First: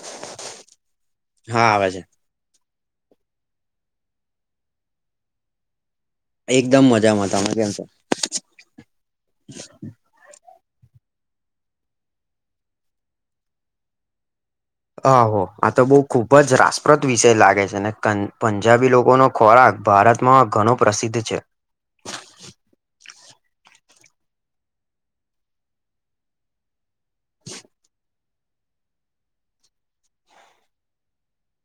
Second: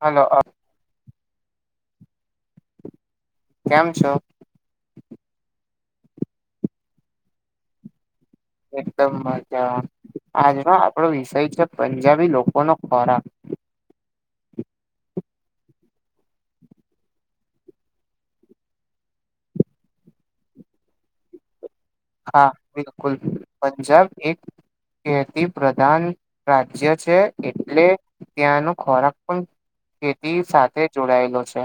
Hello હા આવે છે. કેમ છો એકદમ મજામાં તમે કેમ છો એકદમ મજા આવે આજનો આપણો વિષય છે પંજાબી લોકો નો ખોરાક આહો આ તો બઉ ખુબ જ રાસપ્રદ વિષય લાગે છે ને પંજાબી લોકોનો ખોરાક ભારતમાં ઘણો પ્રસિદ્ધ છે હા બિલકુલ પંજાબ એક ખેતી પ્રધાન રાજ્ય છે એટલે ત્યાંનો ખોરાક પણ ખેતી સાથે જોડાયેલો છે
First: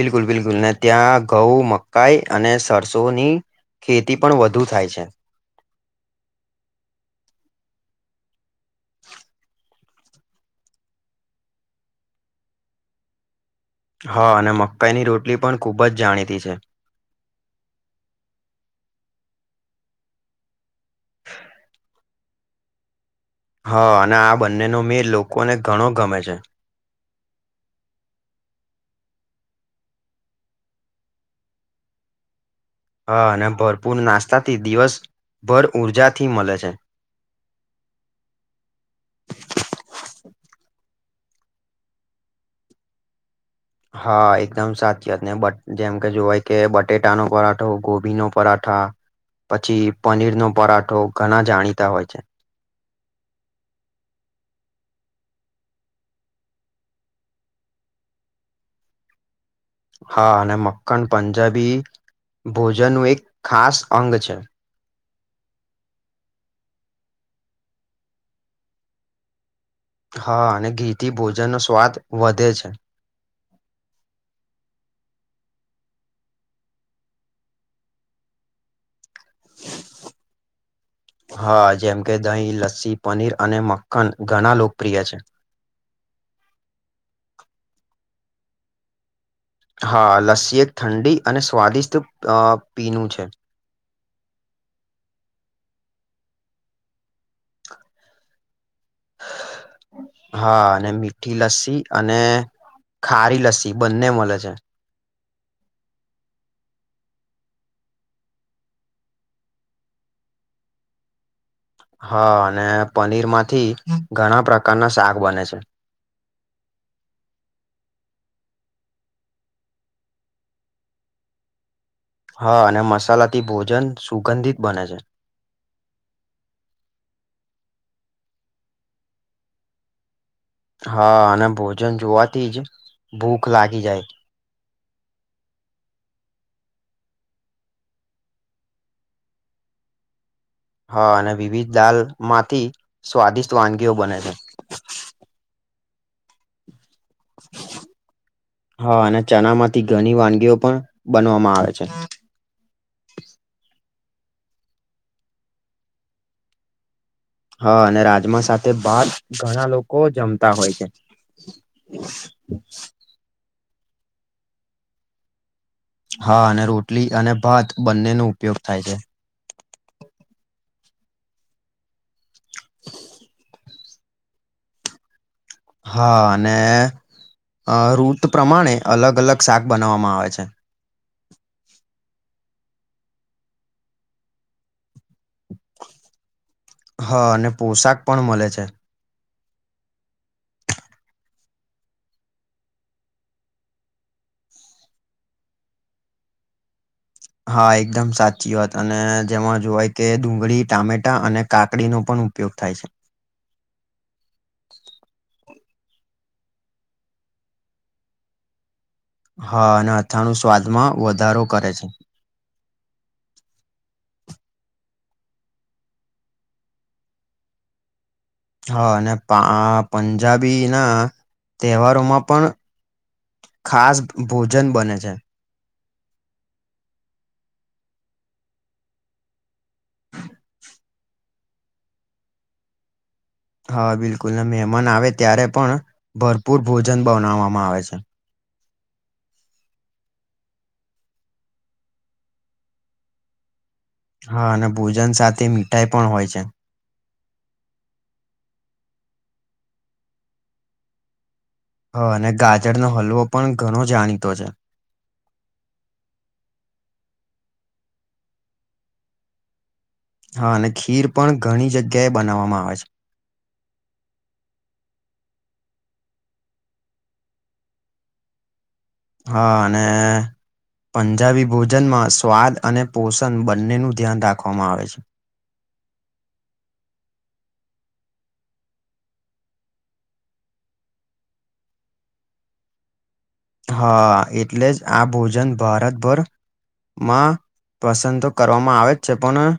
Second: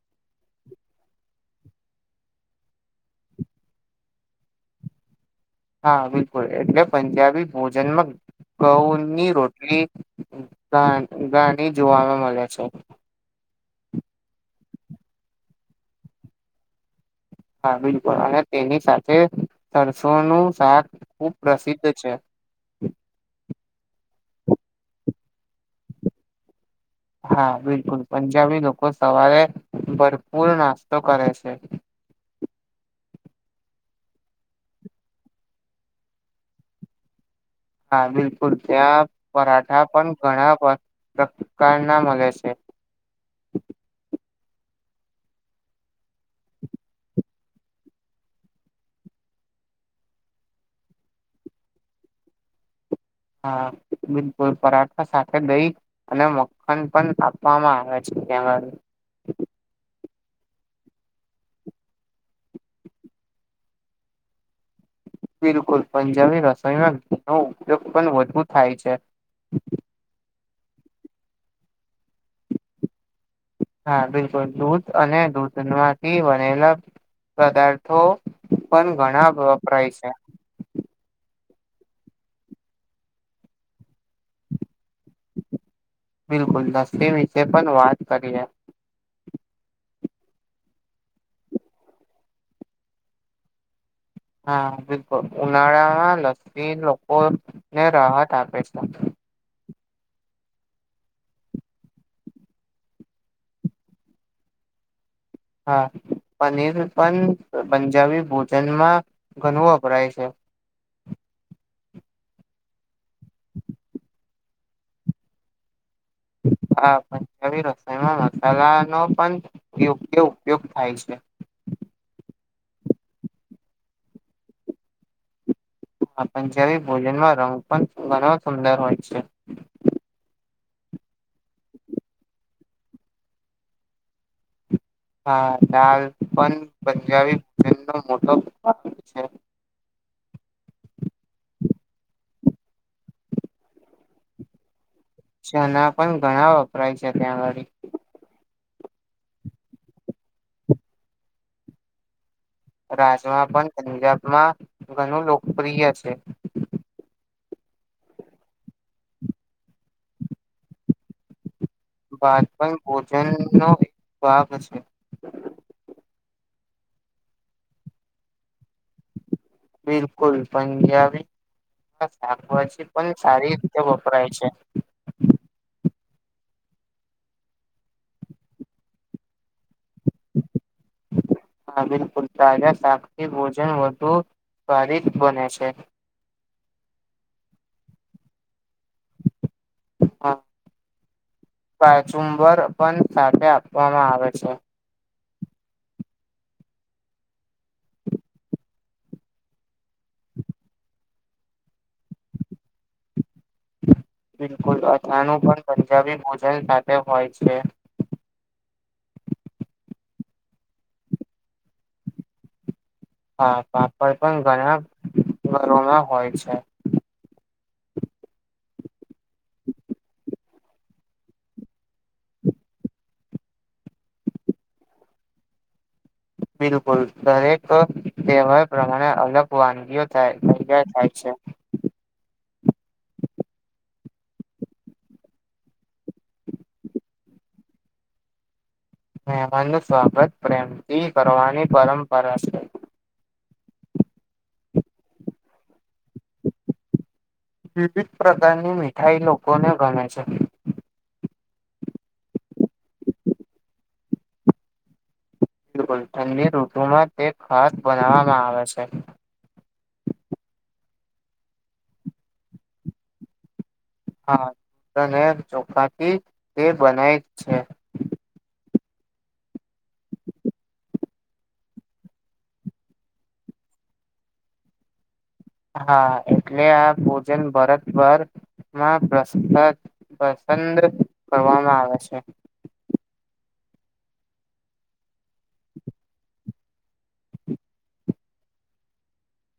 બિલકુલ બિલકુલ ત્યાં ઘઉં મકાઈ અને સરસોની ખેતી પણ વધુ થાય છે હા બિલકુલ એટલે પંજાબી ભોજનમાં ગઉની રોટલી ગ ગણી જોવાવામાં મળે છે હા અને મકાઈની રોટલી પણ ખૂબ જ જાણીતી છે હા બિલકુલ અને તેની સાથે સરરસોનું શાક ખુબ પ્રસિદ્ધ છે હા અને આ બંને ન મે લોકોને ઘણો ગમે છે હા બિલકુલ પંજાબી લોકો સવારે ભરપૂર નાસ્તો કરે છે હા અને ભરપૂર નાસ્તા થી દિવસ ભર ઊર્જા થી મળે છે હા બિલકુલ ત્યાં પરાઠા પણ ઘણા પ્રકારના મળે છે હા એકદમ સાચી વાત ને બ જેમ કે જોવાય કે બટેટાનો પરાઠો ગોભી નો પરાઠા પછી પનીર નો પરાઠો ઘણા જાણીતા હોય છે હા બિલકુલ પરાઠા સાત દહી અને મખન પણ આપાપવામાં આવે છે ત્યાં હા અને મક્કન પંજાબી ભોજન નું એક ખાસ અંગ છે બિલકુલ પંજાબની રસોઈમાં ઘી નો ઉપયોગ પણ વધુ થાય છે હા અને ઘીથી ભોજન નો સ્વાદ વધે છે હા બિલકુલ દૂધ અને દૂધ માંથી બનેલા પદાર્થો પણ ઘણા વપરાય છે હા જેમ કે દહીં લસ્સી પનીર અને મક્કન ઘણા લોકપ્રિય છે બિલકુલ લસ્સી વિશે પણ વાત કરીએ હા લસ્સી એક ઠંડી અને સ્વાદિષ્ટ અ પીનું છે હા બિલકુલ ઉનાળામાં લસ્સી લોકો ને રાહત આપે છે [inaudible] હા અને મીઠી લસ્સી અને ખારી લસ્સી બંને મળે છે હા પનીર પણ પંજાબી ભોજનમાં ઘણું વપરાય છે હા અને પનીર માંથી ઘણા પ્રકારના શાક બને છે હા પંજાબી રસાયણમાં મસાલા નો પણ યોગ્ય ઉપયોગ થાય છે હા અને મસાલા થી ભોજન સુગંધિત બને છે પંજાબી ભોજનમાં રંગ પણ ઘણો સુંદર હોય છે હા અને ભોજન જોવાથી જ ભૂખ લાગી જાય હા દાલ પણ પંજાબી ભોજન નો મોટો ભાગ છે હા અને વિવિધ દાલ માંથી સ્વાદિષ્ટ વાનગીઓ બને છે છના પણ ઘણા વપરાય છે ત્યાં અગાડી હા અને ચના માંથી ઘણી વાનગીઓ પણ બનવામાં આવે છે રાજમા પણ પંજાબમાં ઘણું લોકપ્રિય છે હા અને રાજમા સાથે ભાત ઘણા લોકો જમતા હોય છે. ભાત પણ ભોજનનો એક ભાગ છે. હા અને રોટલી અને ભાત બંનેનો ઉપયોગ થાય છે. બિલકુલ. પંજાબી એમાં શાકભાજી પણ સારી રીતે વપરાય છે. હા અને રૂટ પ્રમાણે અલગ અલગ શાક બનાવવામાં આવે છે. હા બિલકુલ તાજા શાકથી ભોજન વધુ સ્વાદિષ્ટ બને છે. હા અને પોશાક પણ મલે છે. હા કાચુંબર પણ સાથે આપવામાં આવે છે. હા એકદમ સાચી વાત. અને જેમાં જોવાય કે ડુંગળી, ટામેટ ટા અને કાકડીનો પણ ઉપયોગ થાય છે. બિલકુલ અથાનું પણ પંજાબી ભોજન સાથે હોય છે. હા અને અથાણું સ્વાદમાં વધારો કરે છે. હા પાપડ પણ ઘણા ઘરોમાં હોય છે. હા અને પા પંજાબીના તહેવારોમાં પણ ખાસ ભોજન બને છે. બિલકુલ દરેક તહેવાર પ્રમાણે અલગ વાનગીઓ થાય તૈયાર થાય છે. હા બિલકુલને મહેમાન આવે ત્યારે પણ ભરપૂર ભોજન બનાવવામાં આવે છે. મહેમાનનું સ્વાગત પ્રેમથી કરવાની પરંપરા છે. હા અને ભોજન સાથે મીઠાઈ પણ હોય છે. વિવિધ પ્રકારની મીઠાઈ લોકોને ગમે છે. હહ અને ગાજરનો હલવો પણ ઘણો જાણીતો છે. બિલકુલ. ઠંડી ઋતુમાં તે ખાસ બનાવવામાં આવે છે. હા અને ખીર પણ ઘણી જગ્યાએ બનાવવામાં આવે છે. હા અને ચોખાથી તે બનાય જ છે. હા અને પંજાબી ભોજનમાં સ્વાદ અને પોષણ બંનેનું ધ્યાન રાખવામાં આવે છે. હા એટલે આ ભોજન ભરત ભર માં પ્રસ પ્રસંદ કરવામાં આવે છે. હા એટલે જ આ ભોજન ભારતભર માં પસંદ તો કરવામાં આવે જ છે, પણ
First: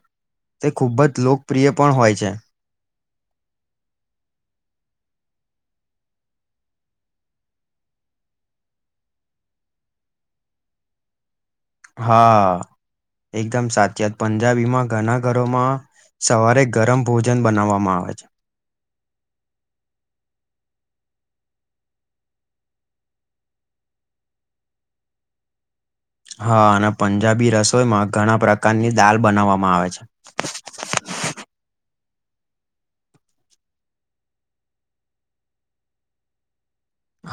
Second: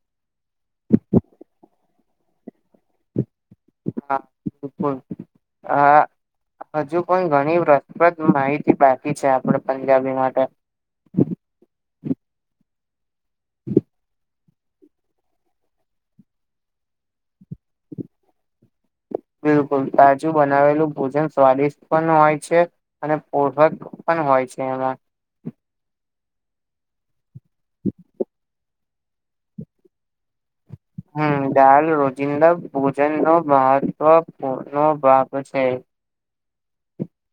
તે ખુબ જ લોકપ્રિય પણ હોય છે. હા બિલકુલ. આ હજુ પણ ઘણી રસપ્રદ માહિતી બાકી છે, આપણે પંજાબી માટે. હા એકદમ સાચી વાત. પંજાબીમાં ઘણા ઘરોમાં સવારે ગરમ ભોજન બનાવવામાં આવે છે. બિલકુલ તાજું બનાવેલું ભોજન સ્વાદિષ્ટ પણ હોય છે. અને પોષક પણ હોય છે એમાં. હા અને પંજાબી રસોઈમાં ઘણા પ્રકારની દાલ બનાવવામાં આવે છે. હમ દાલ રોજિંદા ભોજનનો મહત્વપૂર્ણ ભાગ છે.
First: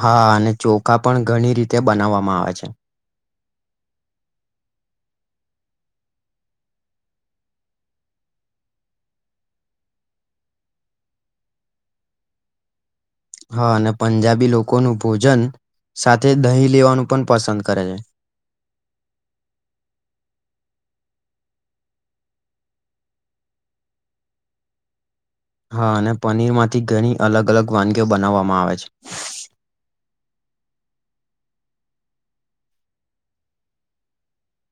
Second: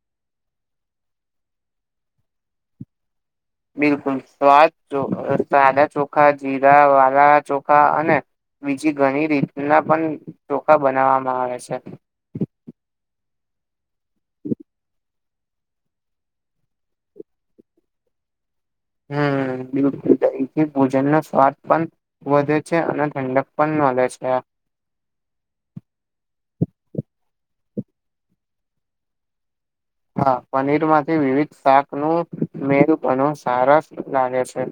હા અને ચોખા પણ ઘણી રીતે બનાવવામાં આવે છે. બિલકુલ સ્વાદ ચો સાદા ચોખા, જીરા વારા ચોખા અને બીજી ઘણી રીતના પણ ચોખા બનાવામાં આવે છે. હા અને પંજાબી લોકોનું ભોજન સાથે દહીં લેવાનું પણ પસંદ કરે છે. હમ બિલકુલ દહીંથી ભોજનનો સ્વાદ પણ વધે છે અને ઠંડક પણ મલે છે. હા અને પનીરમાંથી ઘણી અલગ- અલગ વાનગીઓ બનાવવામાં આવે છે. હા પનીરમાંથી વિવિધ શાકનું મેલ ઘણું સારસ લાગે છે.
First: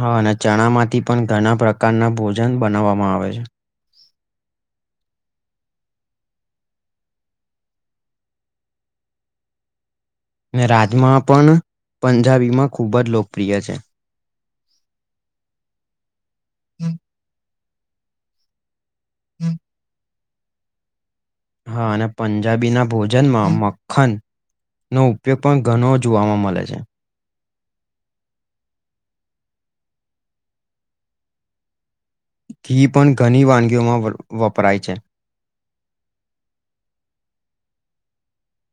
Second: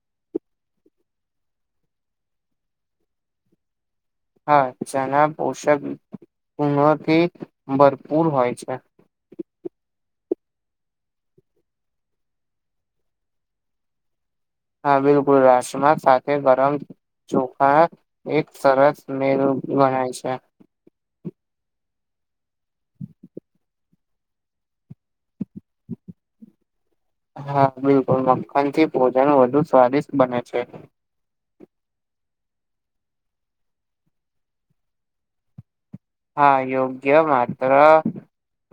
હા અને ચણામાંથી પણ ઘણા પ્રકારના ભોજન બનાવવામાં આવે છે. હા ચના પોષક પૂણથી ભરપૂર હોય છે. ને રાજમા પણ પંજાબીમાં ખુબ જ લોકપ્રિય છે. હા બિલકુલ રાજસમા સાથે ગરમ ચોખા એક સરસ મેનું ગણાય છે. હા અને પંજાબી ના ભોજનમાં મખન નો ઉપયોગ પણ ઘણો જોવાવામાં મલે છે. હા બિલકુલ મક્ખન થી ભોજન વધુ સ્વાદિષ્ટ બને છે ઘી પણ ઘની વાનગીઓમાં વપરાય છે હા યોગ્ય માત્ર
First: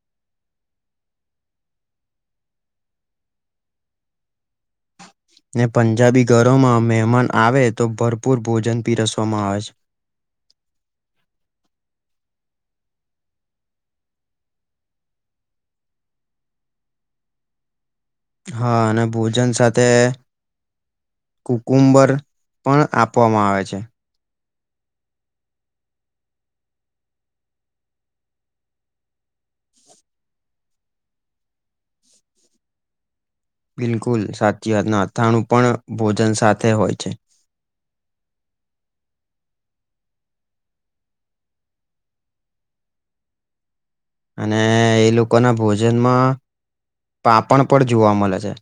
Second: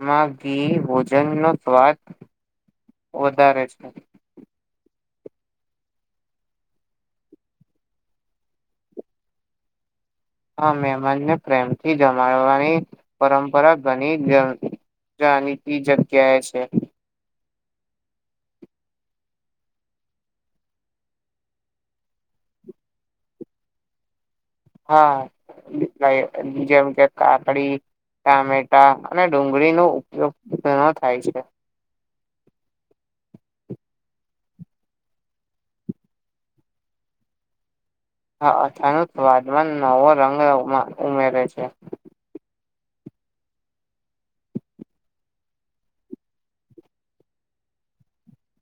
માં ઘી ભોજન નો સ્વાદ વધારે છે ને પંજાબી ઘરોમાં મહેમાન આવે તો ભરપૂર ભોજન પીરસવામાં આવે છે હા મેમાનને પ્રેમથી જમાડવાની પરંપરા ઘની [unintelligible] જાણીતી જગ્યાએ છે હા અને ભોજન સાથે કુકુંબર પણ આપવામાં આવે છે હા જેમ કે કકડી ટામેટા અને ડુંગળી નો ઉપયોગનો ઘણો થાય છે બિલકુલ સાચી વાત ના અથાણું પણ ભોજન સાથે હોય છે હા અથાણું સ્વાદમા નવો રંગ ઉમેરે છે અને એ લોકો ના ભોજનમાં પાપડ પણ જોવા મળે છે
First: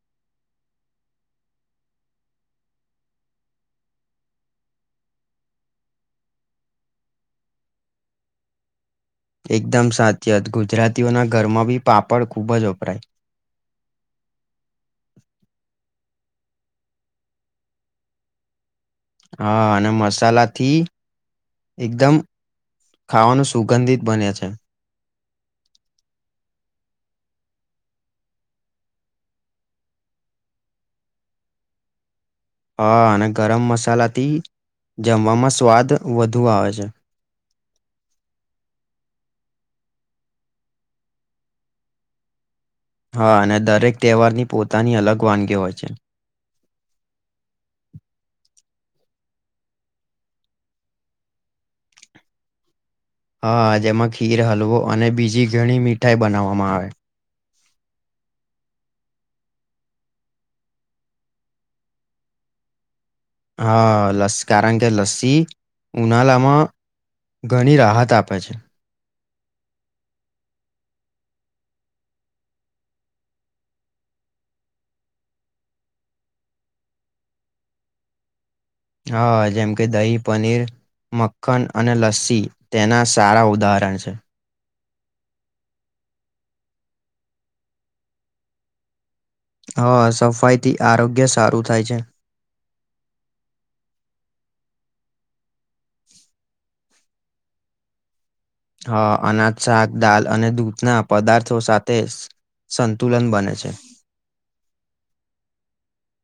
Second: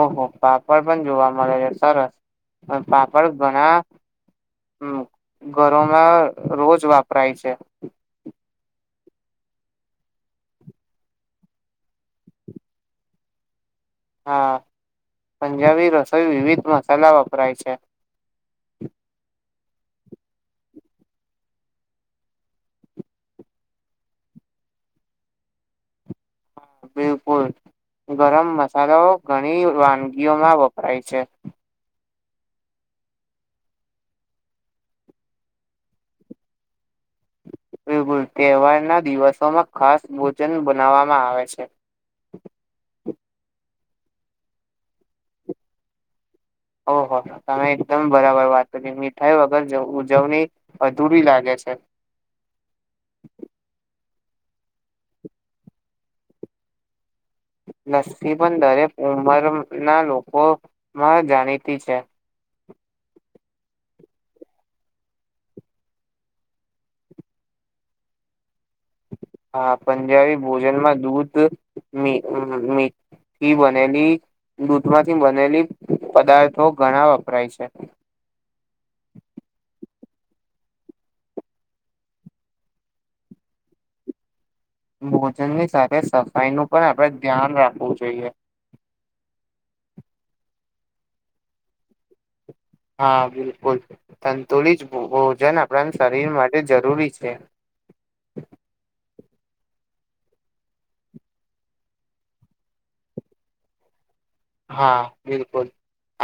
ઓહો પાપડ પણ જોવા મળે છે સરસ પણ પાપડ ગણા હમ્મ ઘરોમાં રોજ વાપરાય છે એકદમ સાચી વાત ગુજરાતીઓના ઘરમાં બી પાપડ ખુબ જ વપરાય હા પંજાબી રસોઈ વિવિધ મસાલા વપરાય છે હા અને મસાલા થી એકદમ ખાવાનું સુગંધિત બને છે બિલકુલ ગરમ મસાલાઓ ઘણી વાનગીઓમાં વપરાય છે હા અને ગરમ મસાલાથી જમવામાં સ્વાદ વધુ આવે છે બિલકુલ તહેવારના દિવસોમાં ખાસ ભોજન બનાવવામાં આવે છે હા અને દરેક તહેવારની પોતાની અલગ વાનગી હોય છે ઓહ તમે એકદમ બરાબર વાત કરી મીઠાઈ વગર જ ઉજવની અધૂરી લાગે છે હા જેમાં ખીર હલવો અને બીજી ઘણી મીઠાઈ બનાવવામાં આવે લસ્સી પણ દરેક ઉંમરના લોકો માં જાણીતી છે હા લાસ કારણ કે લસ્સી ઉનાલામાં ઘણી રાહત આપે છે હા પંજાબી ભોજનમાં દૂધ મી મી થી બનેલી દૂધમાંથી બનેલી પદાર્થો ઘણા વપરાય છે હા જેમ કે દહી પનીર મક્ખન અને લસ્સી તેના સારા ઉદાહરણ છે ભોજનની સાથે સફાઈ નું પણ આપડે ધ્યાન રાખવું જોઈએ હા સફાઈ થી આરોગ્ય સારું થાય છે હા બિલકુલ સંતુલિત ભોજન આપણા શરીર માટે જરૂરી છે હા અનાજ શાક દાલ અને દૂધના પદાર્થો સાથે સંતુલન બને છે હા બિલકુલ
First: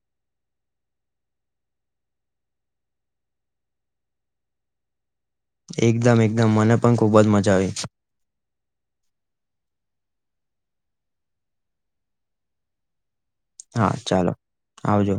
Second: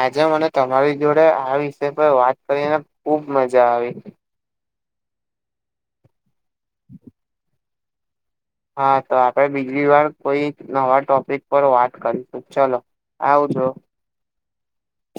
આજે મને તમારી જોડે આ વિષય પર વાત કરીને ખુબ મજા આવી એકદમ એકદમ મને પણ ખુબ જ મજા આવી હા તો આપડે બીજી વાર કોઈ નવા ટોપિક પર વાત કરીશું ચલો આવજો હા, ચાલો આવજો.